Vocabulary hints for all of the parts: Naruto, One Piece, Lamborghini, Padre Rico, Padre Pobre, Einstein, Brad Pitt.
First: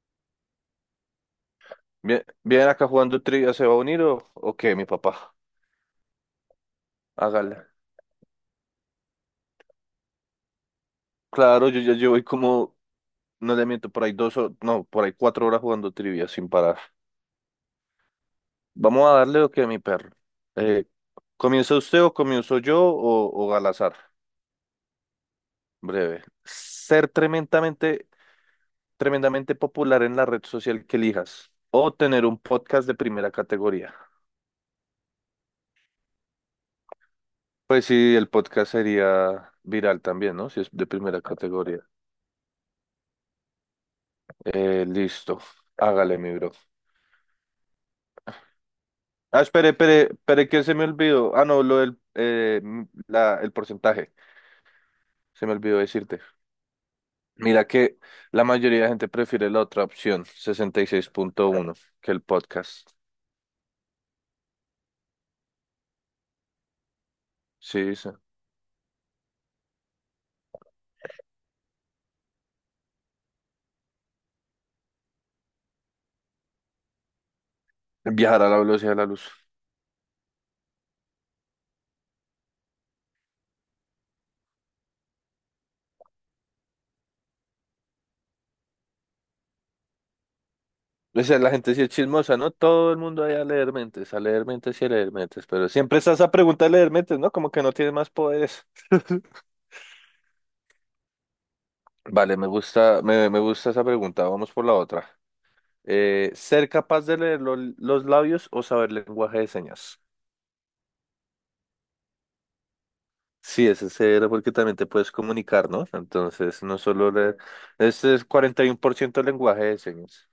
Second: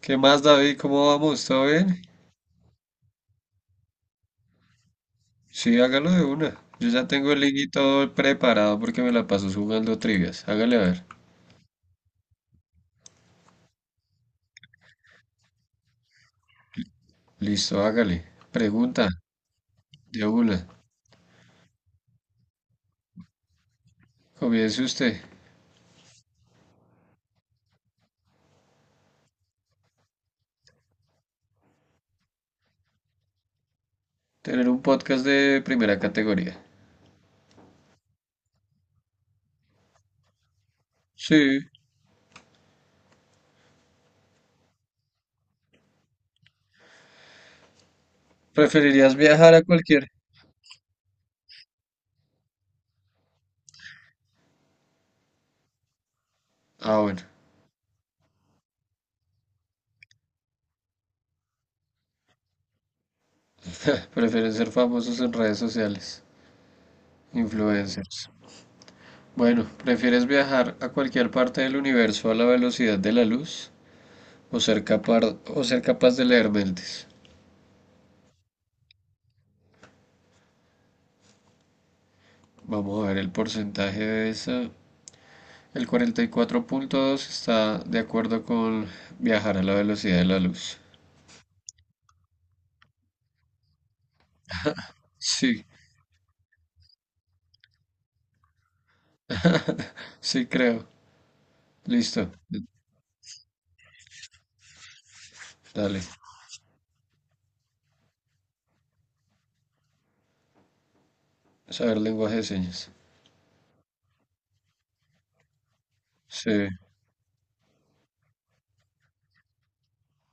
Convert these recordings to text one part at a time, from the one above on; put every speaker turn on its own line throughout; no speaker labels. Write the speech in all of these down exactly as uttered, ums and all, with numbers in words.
¿Qué más, David? ¿Cómo vamos? ¿Todo bien?
Bien, bien acá jugando trivia, ¿se va a unir o, o qué, mi papá?
Sí, hágalo de una. Yo ya tengo el link y
Hágale.
todo preparado porque me la paso jugando trivias. Hágale a ver.
Claro, yo ya llevo ahí como, no le miento, por ahí dos, o- no, por ahí cuatro horas jugando trivia sin parar.
Listo, hágale.
Vamos
Pregunta,
a darle o qué, mi perro.
de una.
Eh, ¿comienza usted o comienzo yo o, o al azar?
Comience usted.
Breve. Ser tremendamente, tremendamente popular en la red social que elijas o tener un podcast de primera categoría.
Tener un podcast de primera categoría.
Pues sí, el podcast sería viral también, ¿no? Si es de primera
Sí.
categoría. Eh, listo. Hágale, mi bro.
¿Preferirías
Ah,
viajar a
espere, espere,
cualquier?
espere, que se me olvidó. Ah, no, lo del eh, m- la, el porcentaje. Se me olvidó decirte.
Ah, bueno.
Mira que la mayoría de gente prefiere la otra opción, sesenta y seis punto uno, que el podcast.
Prefieren ser famosos en redes sociales.
Sí, sí.
Influencers. Bueno, ¿prefieres viajar a cualquier parte del universo a la velocidad de la luz? ¿O ser capaz, o ser capaz de leer mentes?
Viajar a la velocidad de la luz.
Vamos a ver el porcentaje de esa. El cuarenta y cuatro punto dos está de acuerdo con viajar a la velocidad de la luz.
O sea, la gente sí es chismosa, ¿no? Todo el mundo allá a leer mentes, a leer mentes y a leer mentes.
Sí,
Pero siempre está esa pregunta de leer mentes, ¿no? Como que no tiene más poderes.
sí creo. Listo.
Vale, me gusta, me, me gusta esa pregunta. Vamos por la otra.
Dale.
Eh, ser capaz de leer lo- los labios o saber lenguaje de señas.
Saber lenguaje de señas.
Sí, ese cero porque también te puedes comunicar, ¿no? Entonces,
Sí,
no solo leer. Este es cuarenta y uno por ciento lenguaje de señas.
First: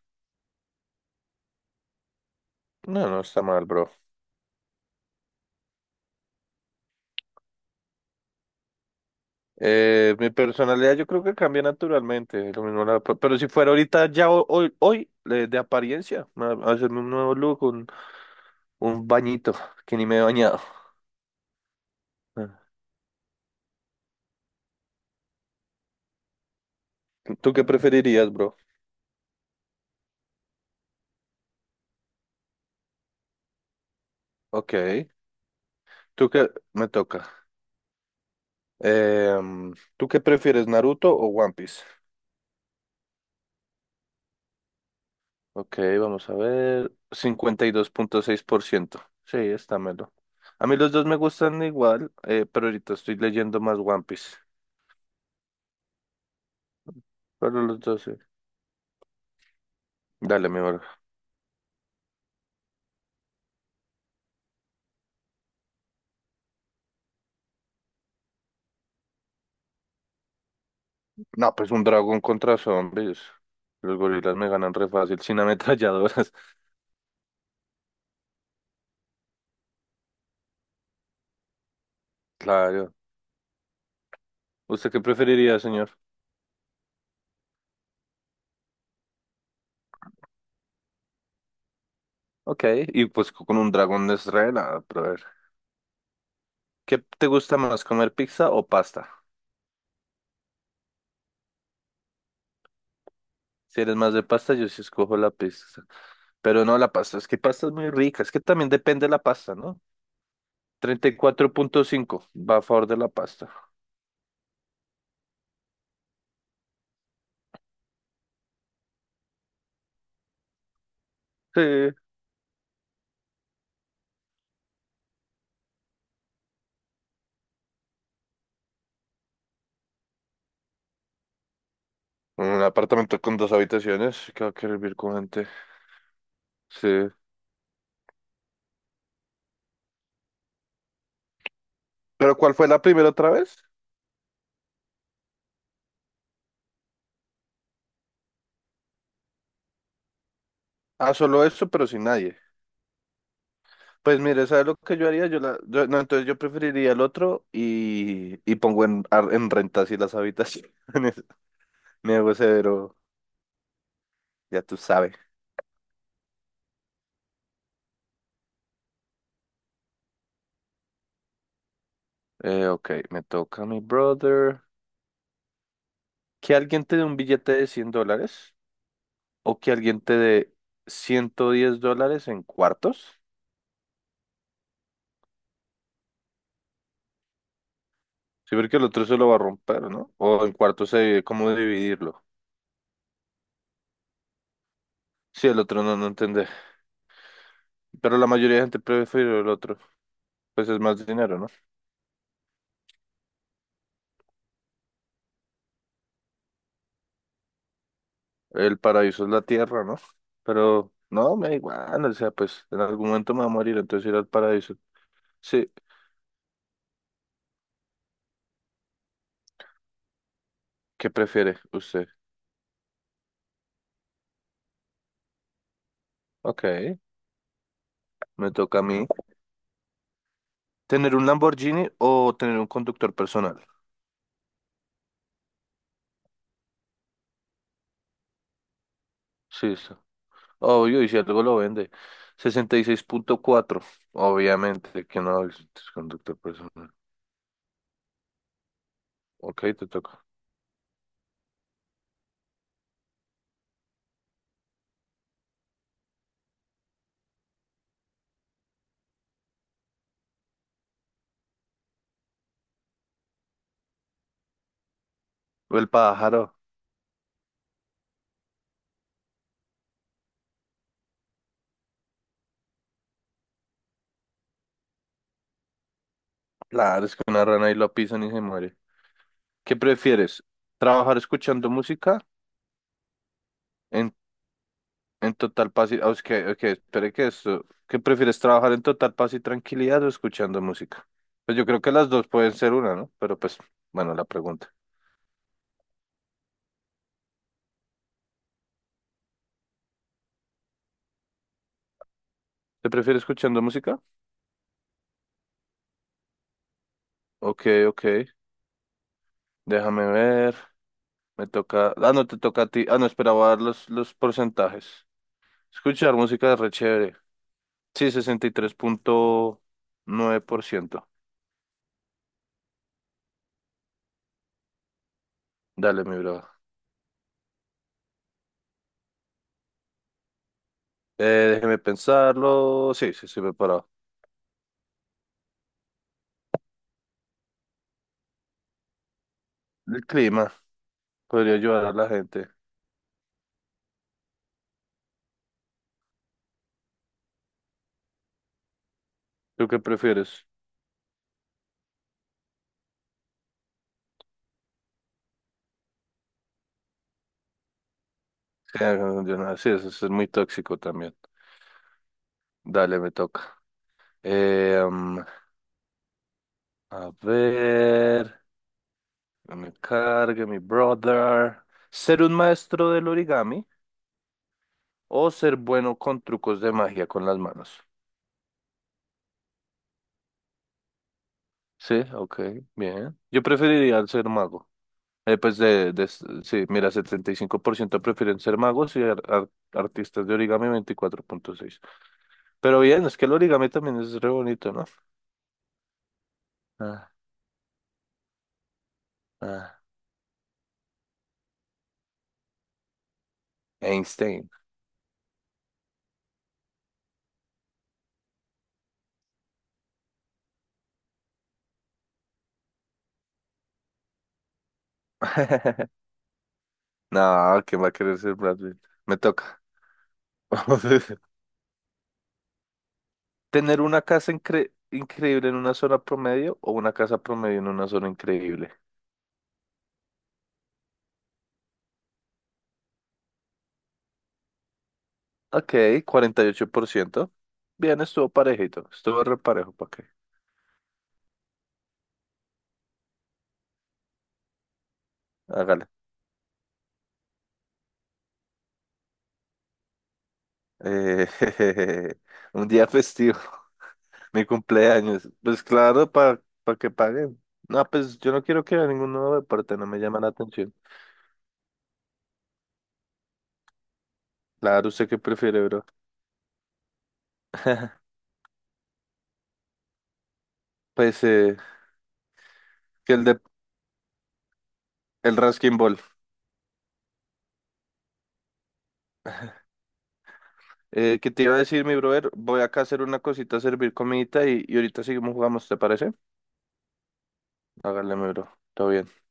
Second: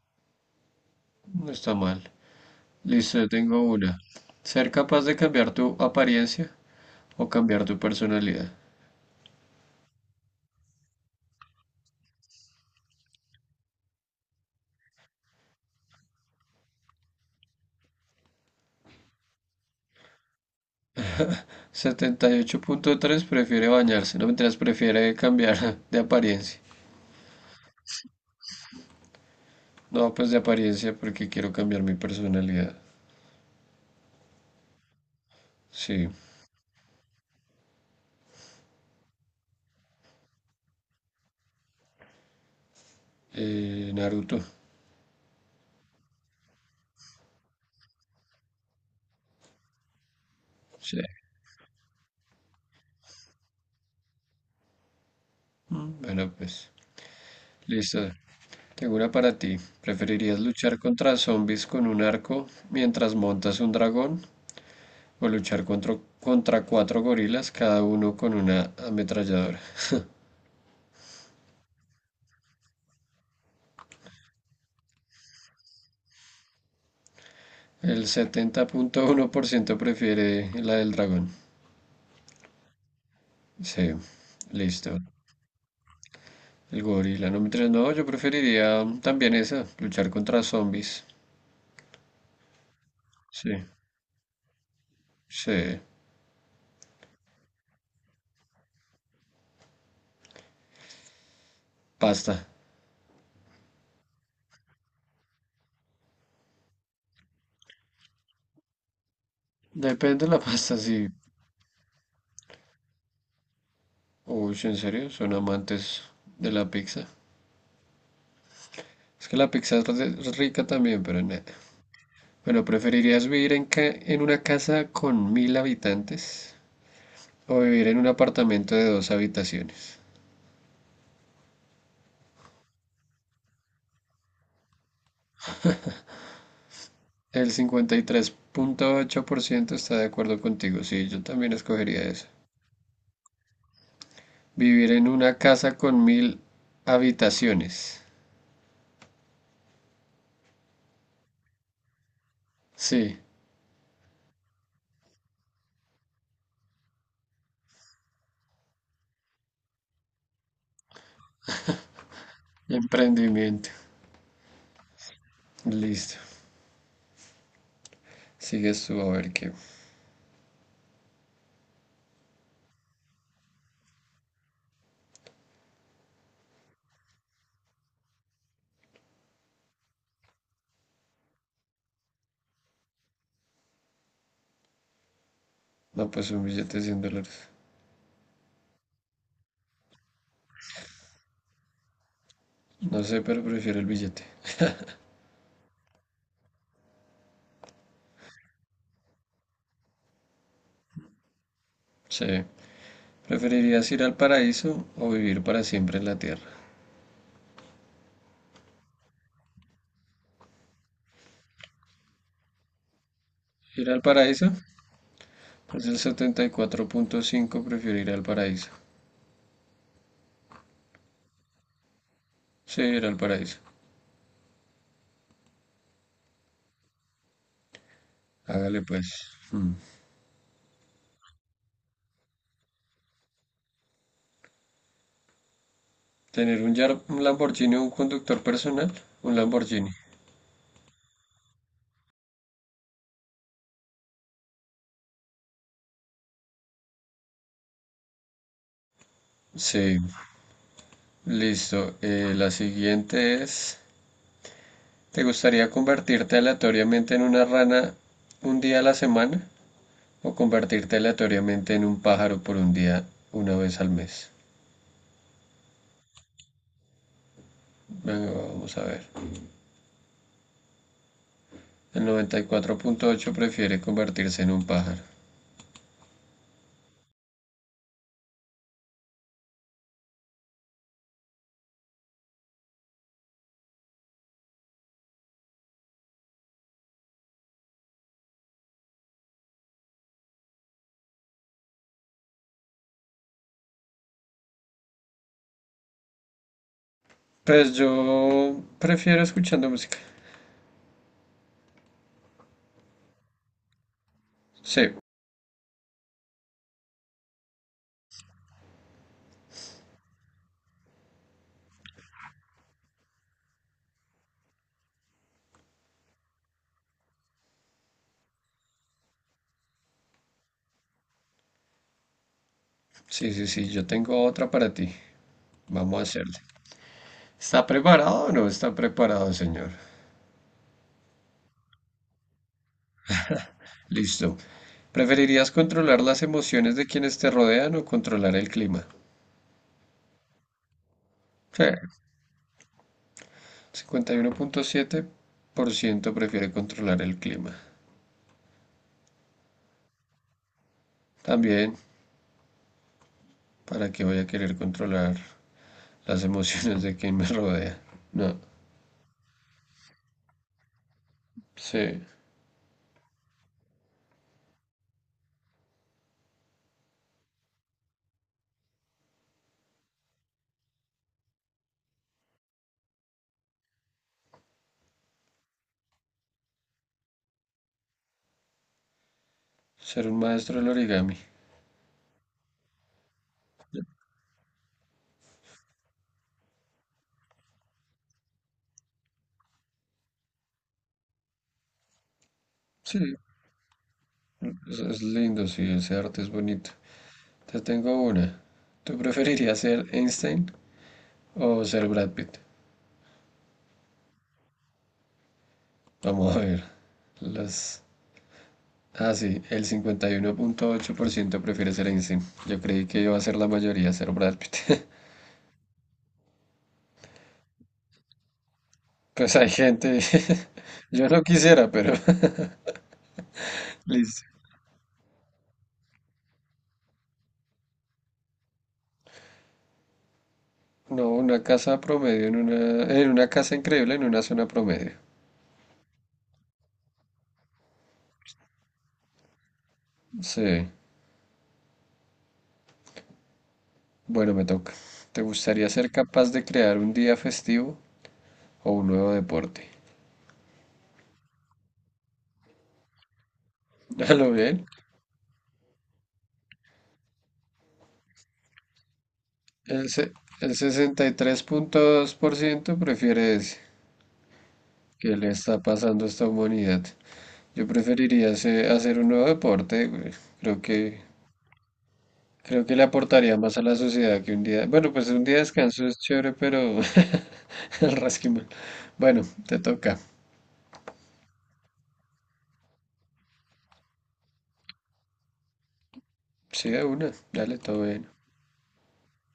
no está mal.
No,
Listo,
no
yo
está
tengo
mal, bro.
una. Ser capaz de cambiar tu apariencia o cambiar tu personalidad.
Eh, mi personalidad yo creo que cambia naturalmente. Lo mismo la- pero si fuera ahorita ya ho- hoy, hoy, eh, de apariencia, a- a hacerme un nuevo look, un, un bañito, que ni me he bañado. Ah,
setenta y ocho punto tres prefiere bañarse. No, mientras prefiere cambiar de apariencia.
¿tú qué preferirías, bro?
No, pues de apariencia porque quiero cambiar mi personalidad.
Ok.
Sí.
¿Tú qué me toca? Em, ¿tú qué prefieres, Naruto o One Piece?
Eh, Naruto.
Ok, vamos a ver. Cincuenta y dos punto seis por ciento. Sí, está melo. A mí los
Sí,
dos me gustan igual, eh, pero ahorita estoy leyendo más One Piece.
Mm. bueno, pues
Pero los
listo.
dos, sí.
Tengo una para ti. ¿Preferirías
Dale, mi
luchar
bro.
contra zombies con un arco mientras montas un dragón o luchar contra, contra cuatro gorilas, cada uno con una ametralladora?
No, pues un dragón contra zombies. Los gorilas me ganan re fácil, sin ametralladoras.
El setenta punto uno por ciento prefiere la del dragón.
Claro.
Sí,
¿Usted
listo.
qué preferiría, señor?
El gorila, no me interesa. No, yo preferiría también esa, luchar contra zombies.
Ok, y pues
Sí,
con un dragón es re nada, pero a ver.
sí.
¿Qué te gusta más, comer pizza o pasta?
Pasta.
Si eres más de pasta, yo sí escojo la pizza. Pero no la pasta, es que pasta es muy rica, es que también depende de la pasta, ¿no?
Depende de la pasta, sí.
Treinta y cuatro punto cinco va a favor de la pasta.
Uy, sí, ¿en serio? ¿Son amantes de la pizza? Es que la pizza es re- es rica también, pero nada.
Sí.
Bueno, ¿preferirías vivir en, ca- en una casa con mil habitantes o vivir en un apartamento de dos habitaciones?
Un apartamento con dos habitaciones, que va a querer vivir con gente. Sí.
El cincuenta y tres punto ocho por ciento está de acuerdo contigo, sí, yo también escogería eso.
¿Pero cuál fue la primera otra vez?
Vivir en una casa con mil habitaciones.
Ah, solo eso, pero sin nadie.
Sí,
Pues mire, ¿sabes lo que yo haría? Yo la, yo- no, entonces yo preferiría el otro y, y pongo en, ar- en renta así las habitaciones. Me hago severo,
emprendimiento.
ya tú sabes.
Listo. Sigues tú a ver qué.
Eh, ok, me toca mi brother. ¿Que alguien te dé un billete de cien dólares? O que alguien te dé ciento diez dólares en cuartos.
No, pues un billete de cien dólares.
Sí, porque el otro se lo va a romper, ¿no? O en cuartos se divide, ¿cómo dividirlo?
No sé, pero prefiero el billete.
Sí, el otro no, no entendé. Pero la mayoría de gente prefiere el otro. Pues es más dinero, ¿no?
Sí. ¿Preferirías ir al paraíso o vivir para siempre en la tierra?
El paraíso es la tierra, ¿no? Pero no, me da igual. O sea, pues en algún momento me va a morir,
¿Ir al
entonces ir al
paraíso?
paraíso. Sí,
Pues el setenta y cuatro punto cinco prefiere ir al paraíso.
¿qué prefiere usted?
Sí, ir al paraíso.
Ok, me toca
Hágale
a mí.
pues. Mm.
¿Tener un Lamborghini o tener un conductor personal?
¿Tener un, Yar- un Lamborghini o un conductor personal? Un
Sí,
Lamborghini.
obvio, y si algo lo vende. Sesenta y seis punto cuatro obviamente, que no es es conductor personal. Ok, te
Sí,
toca.
listo. Eh, la siguiente es, ¿te gustaría convertirte aleatoriamente en una rana un día a la semana o convertirte aleatoriamente en un pájaro por un día una vez al mes?
El pájaro.
Venga, vamos a ver. El noventa y cuatro punto ocho prefiere convertirse en un pájaro.
Claro, es que una rana y lo pisan y se muere. ¿Qué prefieres? ¿Trabajar escuchando música en, en total paz y, ah, es que- ok, espere que esto. ¿Qué prefieres? ¿Trabajar en total paz y tranquilidad o escuchando música? Pues yo creo que las dos pueden ser una, ¿no? Pero pues, bueno, la pregunta.
Pues yo prefiero escuchando música.
¿Te prefieres escuchando música?
Sí,
Ok, ok. Déjame ver. Me toca. Ah, no, te toca a ti. Ah, no, esperaba dar los, los porcentajes. Escuchar música es re chévere. Sí, sesenta y tres punto nueve por ciento.
sí, sí, sí, yo tengo otra para ti. Vamos a
Dale, mi
hacerle.
brother.
¿Está preparado o no está preparado, señor?
Eh, Déjeme pensarlo. Sí, sí, sí, preparado.
Listo. ¿Preferirías controlar las emociones de quienes te rodean o controlar el clima?
El clima podría
Sí,
ayudar a la gente.
cincuenta y uno punto siete por ciento prefiere controlar el clima.
¿Tú qué prefieres?
También, ¿para qué voy a querer controlar las emociones de quien me rodea? No,
Sí, ah, no, yo no- sí, eso es muy tóxico también.
sí.
Dale, me toca. Eh, mm, a ver. Que me cargue, mi brother. Ser un maestro del origami o ser bueno con trucos de magia con las manos.
Ser un maestro del origami.
Sí, ok, bien. Yo preferiría el ser mago. Eh, pues de, de- sí, mira, setenta y cinco por ciento prefieren ser magos y ar- ar- artistas de origami veinticuatro punto seis. Pero bien,
Sí,
es que el origami también es re bonito,
es,
¿no?
es lindo, sí, ese arte es bonito.
Ah,
Te tengo una. ¿Tú preferirías
ah.
ser Einstein o ser Brad Pitt?
Einstein.
Vamos a ver. Las... Ah, sí, el cincuenta y uno punto ocho por ciento prefiere ser Einstein. Yo creí que iba a ser la mayoría ser Brad Pitt.
No, ¿quién va a querer ser Brad Pitt? Me
Pues hay
toca.
gente... Yo no quisiera, pero...
Tener una
Listo.
casa incre- increíble en una zona promedio o una casa promedio en una zona increíble.
No, una casa promedio en una... En una casa increíble en una zona promedio.
Ok, cuarenta y ocho por ciento. Bien, estuvo parejito. Estuvo re parejo, ¿para qué?
Sí. Bueno, me toca. ¿Te gustaría ser
Hágale.
capaz de crear un día festivo o un nuevo deporte?
Eh, un día festivo,
A lo
mi
bien.
cumpleaños. Pues claro, para que paguen. No, pues yo no quiero que a ninguno deporte,
El,
no me
se-
llama la
el
atención.
sesenta y tres punto dos por ciento prefiere ese.
Claro, ¿usted
¿Qué
qué
le está
prefiere, bro?
pasando a esta humanidad? Yo preferiría hacer hacer un nuevo deporte, güey. Creo que,
Pues eh,
creo que le
que el
aportaría
de
más a la sociedad que un día. Bueno, pues un día
el
de
Raskin
descanso es
Ball.
chévere, pero el rasquimal. Bueno, te toca.
Eh, ¿qué te iba a decir, mi brother? Voy acá a hacer una cosita, a servir comidita y, y ahorita seguimos jugando, ¿te parece?
Sí, de una. Dale, todo bien.
Hágale, mi bro. Todo bien.